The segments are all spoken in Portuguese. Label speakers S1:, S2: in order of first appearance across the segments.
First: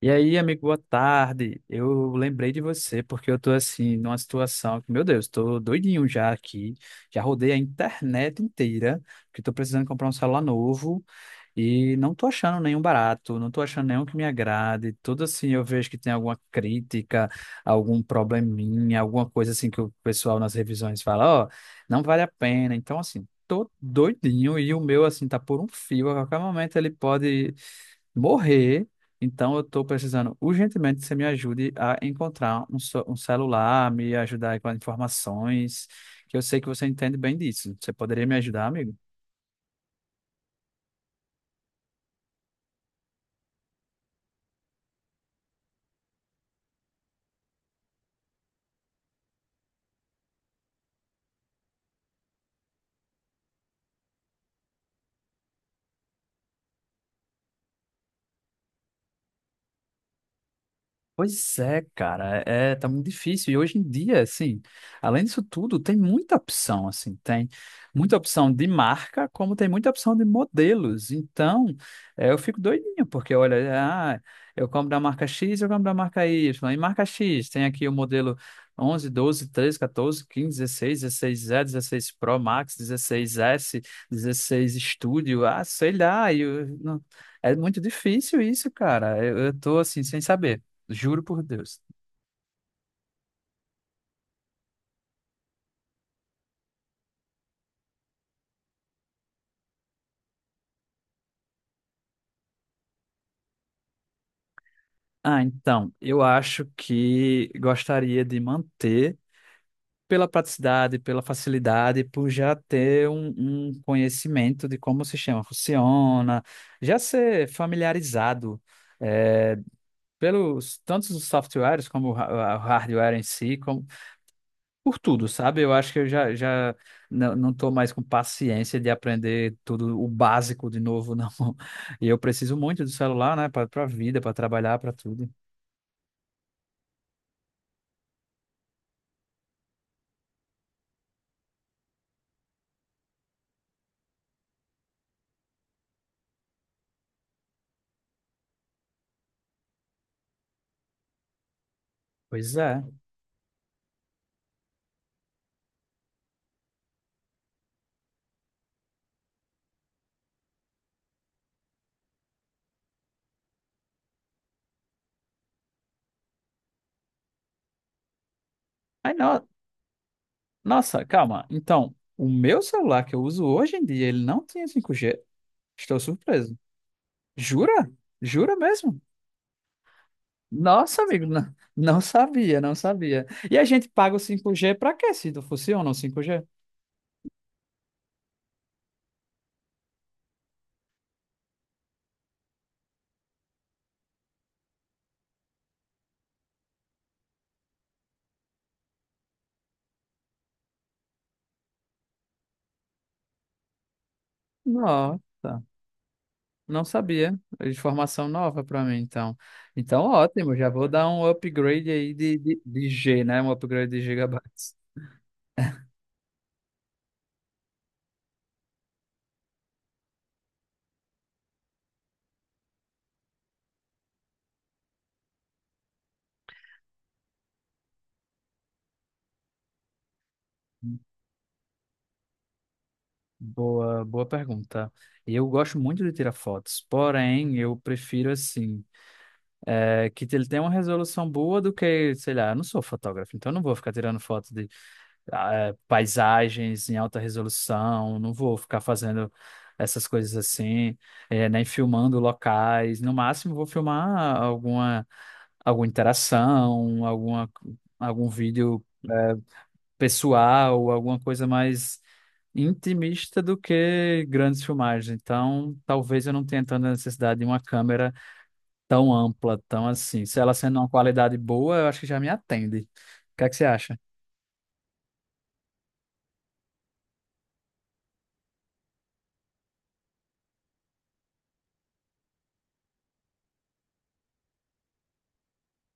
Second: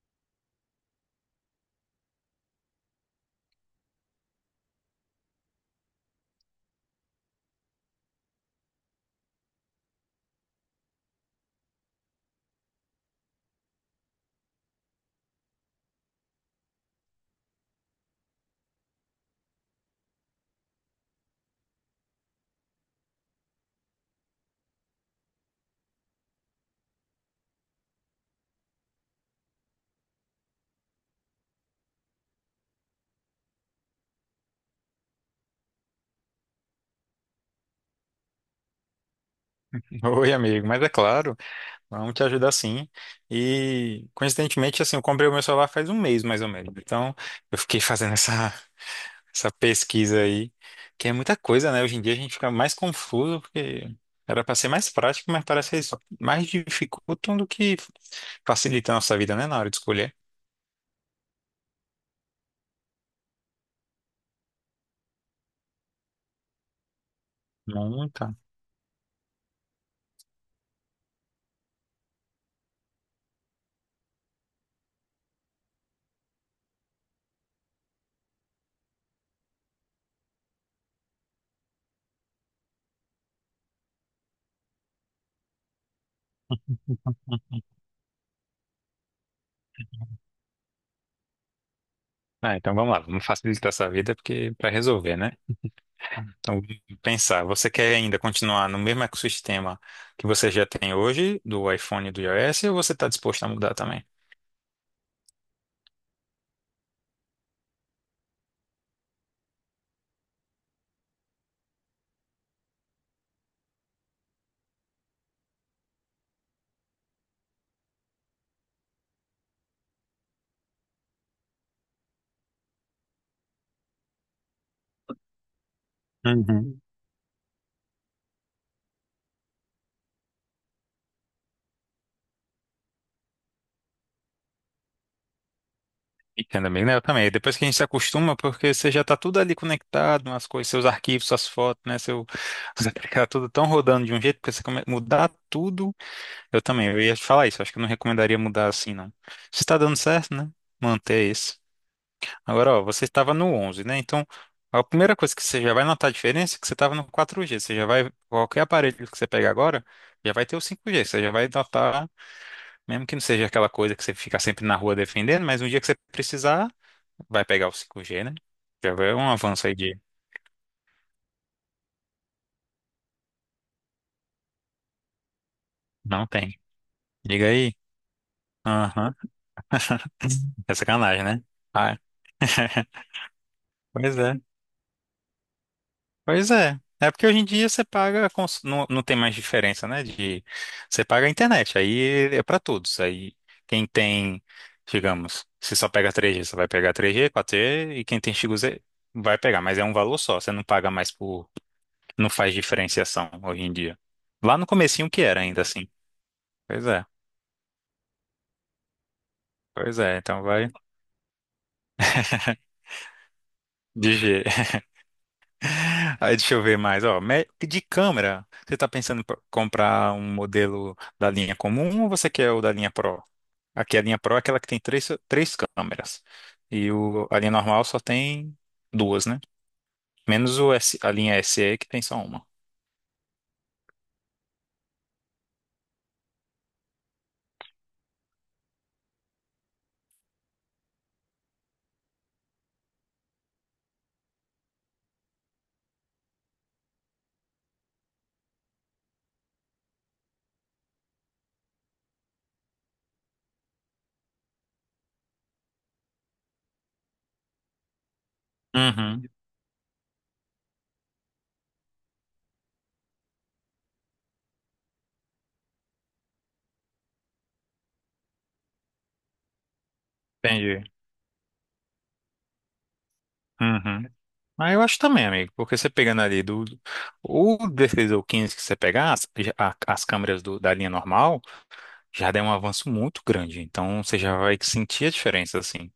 S1: E aí, amigo, boa tarde. Eu lembrei de você porque eu tô assim numa situação que, meu Deus, tô doidinho já aqui. Já rodei a internet inteira, porque tô precisando comprar um celular novo e não tô achando nenhum barato, não tô achando nenhum que me agrade. Tudo assim, eu vejo que tem alguma crítica, algum probleminha, alguma coisa assim que o pessoal nas revisões fala, ó, não vale a pena. Então, assim, tô doidinho e o meu assim tá por um fio, a qualquer momento ele pode morrer. Então, eu estou precisando urgentemente que você me ajude a encontrar um celular, me ajudar aí com as informações, que eu sei que você entende bem disso. Você poderia me ajudar, amigo?
S2: Oi, amigo, mas é claro, vamos te ajudar sim. E coincidentemente, assim, eu comprei o meu celular faz um mês mais ou menos. Então, eu fiquei fazendo essa pesquisa aí, que é muita coisa, né? Hoje em dia a gente fica mais confuso, porque era para ser mais prático, mas parece que eles mais dificultam do que facilitam a nossa vida, né? Na hora de escolher.
S1: Pois é, cara, tá muito difícil. E hoje em dia, assim, além disso tudo, tem muita opção, assim, tem muita
S2: Muita.
S1: opção de marca, como tem muita opção de modelos. Então, eu fico doidinho, porque olha, ah, eu compro da marca X, eu compro da marca Y. E marca X, tem aqui o modelo 11 12 13, catorze quinze dezesseis dezesseis e 16 Pro Max, 16 s 16 Studio, ah, sei lá. É muito difícil isso, cara. Eu tô, assim, sem saber. Juro por Deus.
S2: Ah, então vamos lá, vamos facilitar essa vida, porque para resolver, né? Então, pensar, você quer ainda continuar no mesmo ecossistema que você já tem hoje, do iPhone e do iOS, ou você está disposto a mudar também?
S1: Ah, então, eu acho que gostaria de manter pela praticidade, pela facilidade, por já ter um conhecimento de como o sistema funciona, já ser familiarizado eh, pelos tantos os softwares como o o hardware em si, como, por tudo, sabe? Eu acho que eu já, já
S2: Uhum.
S1: não estou mais com paciência de aprender tudo o básico de novo, não. E eu preciso muito do celular, né, para a vida, para trabalhar, para tudo.
S2: Entendo, amigo, né? Eu também. Depois que a gente se acostuma, porque você já está tudo ali conectado, as coisas, seus arquivos, suas fotos, né? Seu, você fica tudo tão rodando de um jeito, porque você mudar tudo. Eu também, eu ia te falar isso, acho que eu não recomendaria mudar assim, não. Se está dando certo, né? Manter isso.
S1: Pois
S2: Agora,
S1: é.
S2: ó, você estava no 11, né? Então, a primeira coisa que você já vai notar a diferença é que você estava no 4G. Qualquer aparelho que você pegar agora, já vai ter o 5G. Você já vai notar, mesmo que não seja aquela coisa que você fica sempre na rua defendendo, mas um dia que você precisar, vai pegar o 5G, né? Já vai
S1: Ai,
S2: um
S1: no...
S2: avanço aí de...
S1: Nossa, calma. Então, o meu celular que eu uso hoje em dia, ele não tinha cinco g. Estou
S2: Não
S1: surpreso.
S2: tem. Diga aí.
S1: Jura? Jura mesmo?
S2: Aham. É
S1: Nossa,
S2: sacanagem,
S1: amigo,
S2: né? Ah.
S1: não sabia, não sabia. E a gente paga
S2: Pois
S1: o
S2: é.
S1: cinco g para quê, se não funciona o cinco g?
S2: Pois é. É porque hoje em dia você paga, não, não tem mais diferença, né? De você paga a internet, aí é para todos. Aí quem tem, digamos, se só pega 3G você vai pegar 3G 4G e quem tem XG vai pegar, mas é um valor só, você não paga mais por, não faz diferenciação hoje em dia. Lá no comecinho
S1: Nossa,
S2: que era ainda assim.
S1: não
S2: Pois é.
S1: sabia. É informação nova para mim, então.
S2: Pois
S1: Então,
S2: é, então
S1: ótimo, já
S2: vai
S1: vou dar um upgrade aí de, de, de G, né? Um upgrade de
S2: de
S1: gigabytes.
S2: G. Aí deixa eu ver mais, ó, de câmera, você tá pensando em comprar um modelo da linha comum ou você quer o da linha Pro? Aqui a linha Pro é aquela que tem três câmeras. E a linha normal só tem duas, né? Menos o S, a linha SE que tem só uma.
S1: Boa, boa pergunta. Eu gosto muito de tirar fotos, porém eu prefiro assim, é, que ele tenha uma resolução boa do que, sei lá, eu não sou fotógrafo, então eu não vou ficar tirando foto de ah, é, paisagens em alta resolução, não vou ficar fazendo essas coisas assim, é, nem filmando locais. No máximo vou filmar alguma, alguma interação, alguma, algum vídeo.
S2: Uhum,
S1: É, pessoal, alguma coisa mais intimista do que grandes filmagens. Então, talvez eu não tenha tanta necessidade de uma câmera tão ampla, tão assim. Se ela sendo
S2: entendi.
S1: uma qualidade boa, eu acho que já me atende. O que é que você acha?
S2: Uhum. Mas eu acho também, amigo, porque você pegando ali do. O 16 ou 15 que você pegar, as câmeras da linha normal já deu um avanço muito grande. Então você já vai sentir a diferença, assim.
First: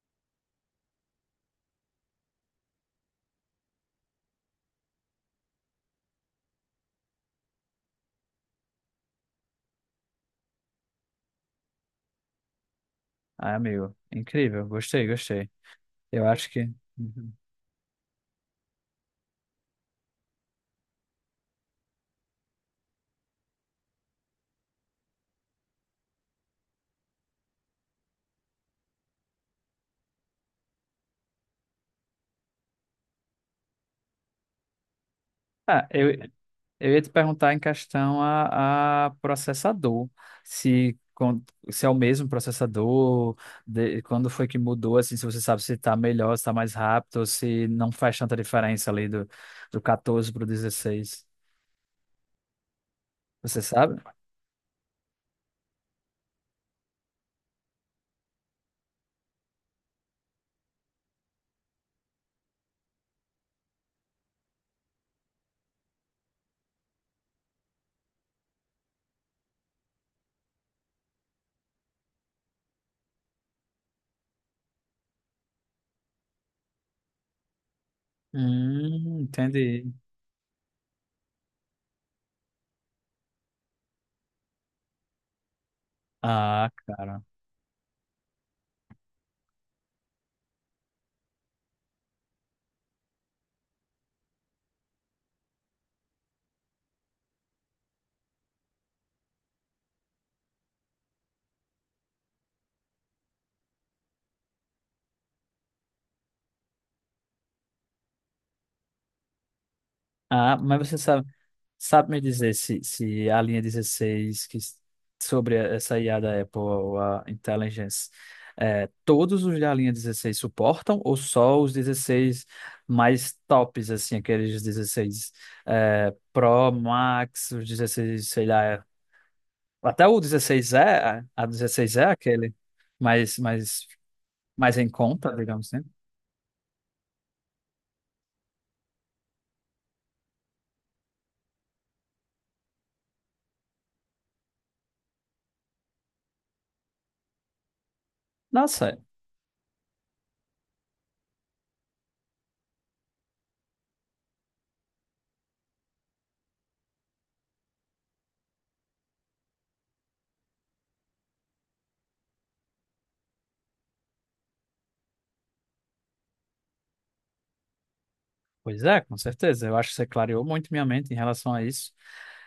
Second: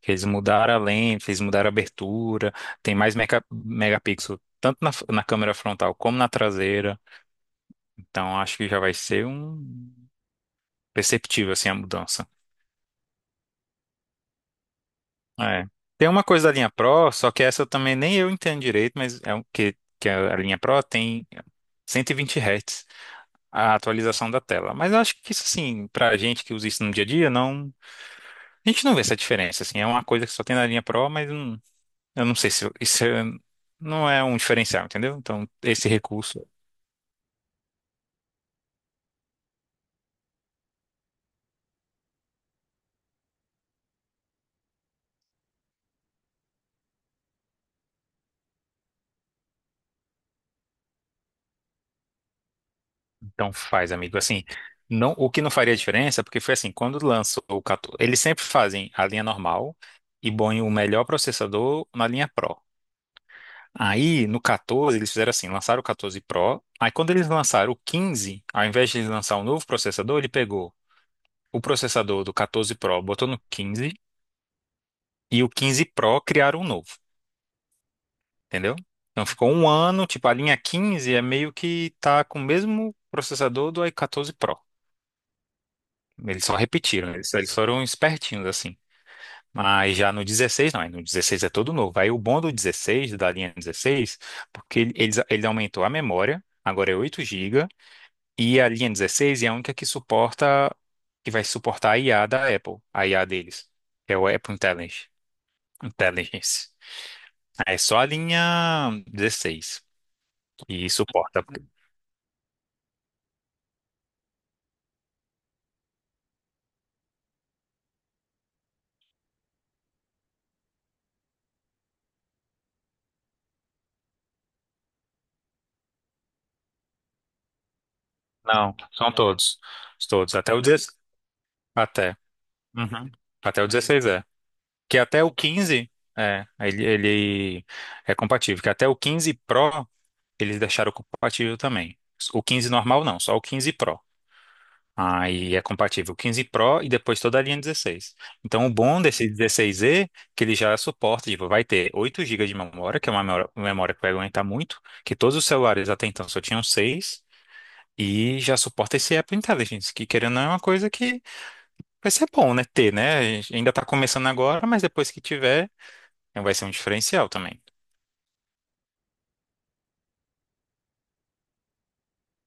S2: Que eles mudaram a lente, eles mudaram a abertura, tem mais megapixel, tanto na câmera frontal como na traseira. Então acho que já vai ser um perceptível assim a mudança.
S1: Ah, amigo, incrível. Gostei, gostei.
S2: É. Tem uma
S1: Eu
S2: coisa
S1: acho
S2: da
S1: que.
S2: linha Pro, só
S1: Uhum.
S2: que essa eu também nem eu entendo direito, mas é o que, que a linha Pro tem 120 Hz a atualização da tela. Mas eu acho que isso assim, pra gente que usa isso no dia a dia, não, a gente não vê essa diferença assim. É uma coisa que só tem na linha Pro, mas eu não sei se isso não é um diferencial, entendeu? Então
S1: Ah,
S2: esse
S1: eu,
S2: recurso.
S1: eu ia te perguntar em questão a processador, se, con- se é o mesmo processador, de- quando foi que mudou, assim, se você sabe se está melhor, se está mais rápido, ou se não faz tanta diferença ali do 14 para o 16.
S2: Então
S1: Você
S2: faz,
S1: sabe?
S2: amigo. Assim, não, o que não faria diferença, porque foi assim, quando lançou o 14, eles sempre fazem a linha normal e põem o melhor processador na linha Pro. Aí, no 14, eles fizeram assim, lançaram o 14 Pro. Aí, quando eles lançaram o 15, ao invés de eles lançar um novo processador, ele pegou o processador do 14 Pro, botou no 15, e o 15 Pro criaram um novo, entendeu? Então, ficou um
S1: Entendi.
S2: ano, tipo, a linha 15 é meio que tá com o mesmo processador do i14 Pro. Eles só
S1: Ah,
S2: repetiram,
S1: cara.
S2: eles foram espertinhos assim. Mas já no 16, não, aí no 16 é todo novo. Aí o bom do 16, da linha 16, porque ele aumentou a memória, agora é 8 gigas e a linha 16 é a única que suporta, que vai suportar a IA da Apple, a IA deles, que é o Apple Intelligence. Intelligence. É só a linha 16
S1: Ah,
S2: que
S1: mas você sabe.
S2: suporta.
S1: Sabe me dizer se a linha 16, sobre essa IA da Apple, ou a Intelligence, é, todos os da linha 16 suportam ou só os 16 mais tops, assim, aqueles 16 é, Pro, Max, os 16, sei
S2: Não,
S1: lá,
S2: são todos.
S1: até o
S2: Todos, até o
S1: 16E,
S2: 16.
S1: a 16E é
S2: Até.
S1: aquele
S2: Uhum.
S1: mais,
S2: Até o
S1: mais,
S2: 16 é.
S1: mais em
S2: Que até o
S1: conta, digamos assim.
S2: 15, é, ele é compatível, que até o 15 Pro eles deixaram compatível também. O 15 normal não, só o 15 Pro. Aí é compatível o 15 Pro e depois toda a linha 16. Então o
S1: Nossa,
S2: bom desse 16E é que ele já suporta, tipo, vai ter 8 gigas de memória, que é uma memória que vai aguentar muito, que todos os celulares até então só tinham 6. E já suporta esse Apple Intelligence, que querendo ou não é uma coisa que vai ser bom, né? Ter, né? A gente ainda tá começando agora, mas depois que tiver, então vai ser um diferencial também.
S1: pois é, com certeza. Eu acho que você clareou muito minha mente em relação a isso.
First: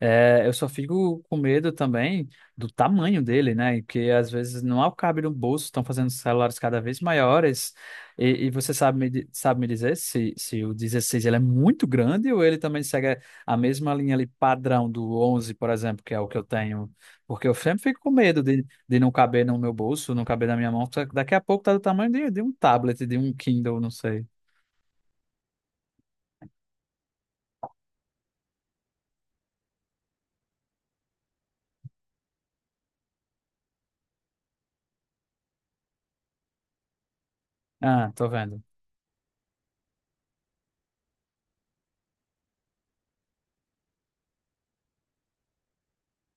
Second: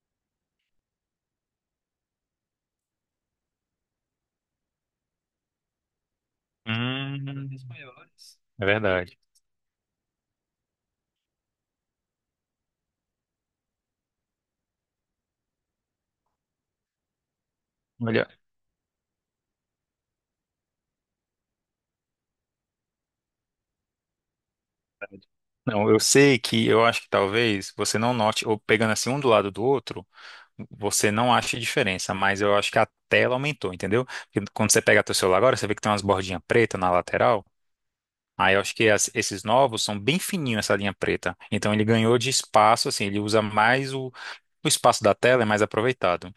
S1: É, eu só fico com medo também do tamanho dele, né? Que às vezes não há o alcabe no bolso, estão fazendo celulares cada vez
S2: Hum,
S1: maiores. E
S2: é
S1: você sabe
S2: verdade.
S1: sabe me dizer se, se o 16 ele é muito grande ou ele também segue a mesma linha ali padrão do 11, por exemplo, que é o que eu tenho? Porque eu sempre fico com
S2: Olha,
S1: medo de não caber no meu bolso, não caber na minha mão. Só que daqui a pouco tá do tamanho de um tablet, de um Kindle, não sei.
S2: não, eu sei que eu acho que talvez você não note, ou pegando assim um do lado do outro, você não ache diferença, mas eu acho que a tela aumentou, entendeu? Porque quando você pega teu celular agora, você vê que tem umas bordinhas pretas na lateral.
S1: Ah, tô
S2: Aí eu
S1: vendo.
S2: acho que esses novos são bem fininhos essa linha preta. Então ele ganhou de espaço, assim, ele usa mais. O espaço da tela é mais aproveitado.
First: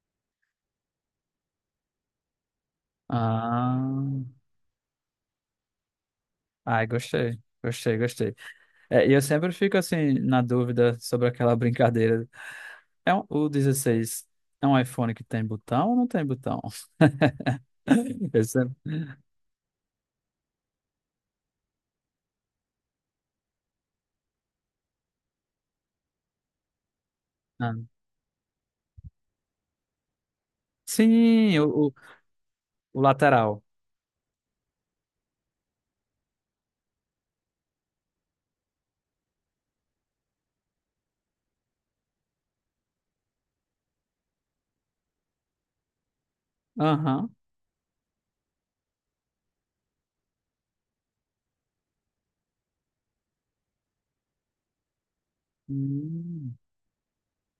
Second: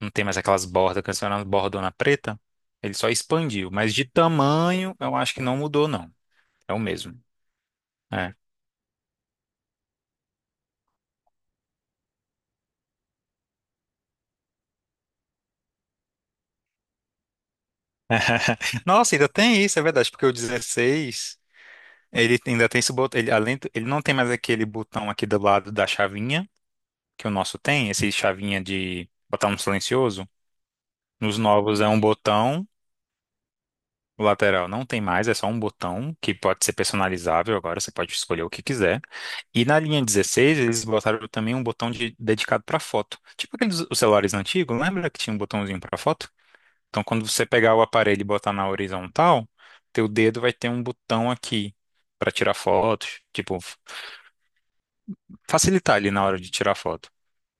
S2: Não tem mais aquelas bordas, que antes era uma bordona preta. Ele só expandiu,
S1: Ah,
S2: mas de tamanho eu acho que não mudou, não. É o
S1: ai,
S2: mesmo.
S1: gostei, gostei,
S2: É.
S1: gostei. É, e eu sempre fico assim na dúvida sobre aquela brincadeira. O 16 é um iPhone que tem botão ou não tem botão? Eu sempre-
S2: Nossa, ainda tem isso, é verdade, porque o 16 ele ainda tem esse botão, ele, além, ele não tem mais aquele botão aqui do lado da chavinha, que o nosso
S1: ah,
S2: tem, esse chavinha de botar no silencioso. Nos
S1: sim,
S2: novos é um botão.
S1: o lateral.
S2: O lateral não tem mais, é só um botão que pode ser personalizável agora, você pode escolher o que quiser. E na linha 16 eles botaram também um botão dedicado para foto. Tipo aqueles os celulares antigos, lembra que tinha um botãozinho para foto? Então, quando
S1: Aham.
S2: você pegar o aparelho e botar na horizontal, teu dedo vai ter um botão aqui para tirar fotos, tipo, facilitar ali na hora de
S1: Hum,
S2: tirar foto.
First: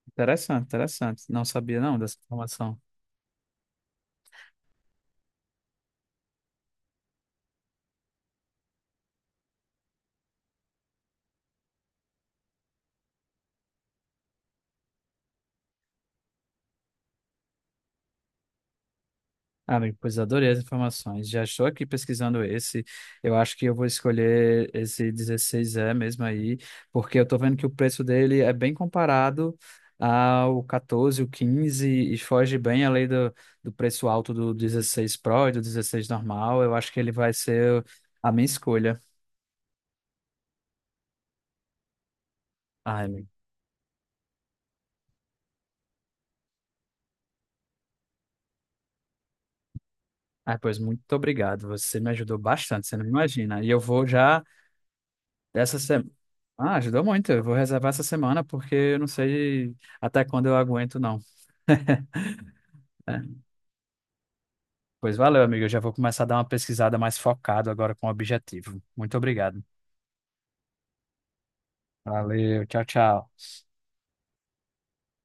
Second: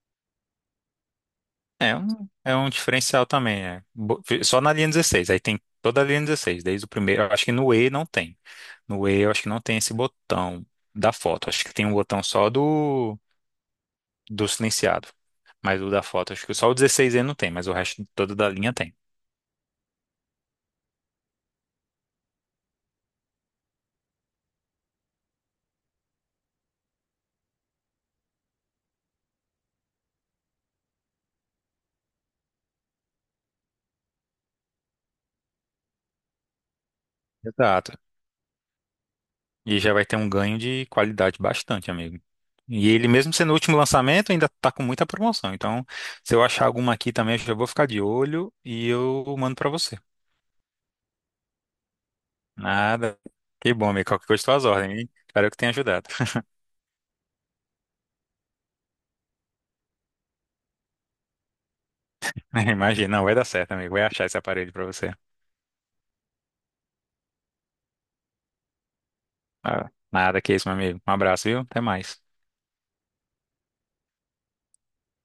S1: interessante, interessante. Não sabia
S2: É
S1: não
S2: um,
S1: dessa
S2: é um
S1: informação.
S2: diferencial também, é. Só na linha 16, aí tem toda a linha 16, desde o primeiro. Eu acho que no E não tem. No E eu acho que não tem esse botão da foto. Acho que tem um botão só do silenciado. Mas o da foto, acho que só o 16E não tem, mas o resto todo da linha tem.
S1: Ah, amigo, pois adorei as informações. Já estou aqui pesquisando esse. Eu acho que eu vou escolher esse 16E mesmo aí, porque eu estou vendo que o preço dele é bem comparado ao 14, o 15 e foge bem além do, do preço alto do 16 Pro e do 16 normal. Eu acho que ele vai ser
S2: Exato.
S1: a minha escolha.
S2: E já vai ter um ganho de qualidade bastante, amigo. E
S1: Ai,
S2: ele,
S1: amigo.
S2: mesmo sendo o último lançamento, ainda tá com muita promoção. Então, se eu achar alguma aqui também, eu já vou ficar de olho e eu mando pra você.
S1: Ah, pois muito obrigado. Você me ajudou bastante, você não
S2: Nada.
S1: imagina. E
S2: Que
S1: eu
S2: bom,
S1: vou
S2: amigo. Qualquer
S1: já
S2: coisa, tuas ordens, hein? Espero que tenha
S1: essa
S2: ajudado.
S1: semana. Ah, ajudou muito. Eu vou reservar essa semana porque eu não sei até quando eu aguento, não.
S2: Imagina,
S1: É.
S2: não vai dar certo, amigo. Vai achar esse aparelho pra você.
S1: Pois valeu, amigo. Eu já vou começar a dar uma pesquisada mais focada agora com o objetivo. Muito obrigado.
S2: Ah, nada que isso, meu amigo. Um abraço, viu? Até mais.
S1: Valeu, tchau, tchau.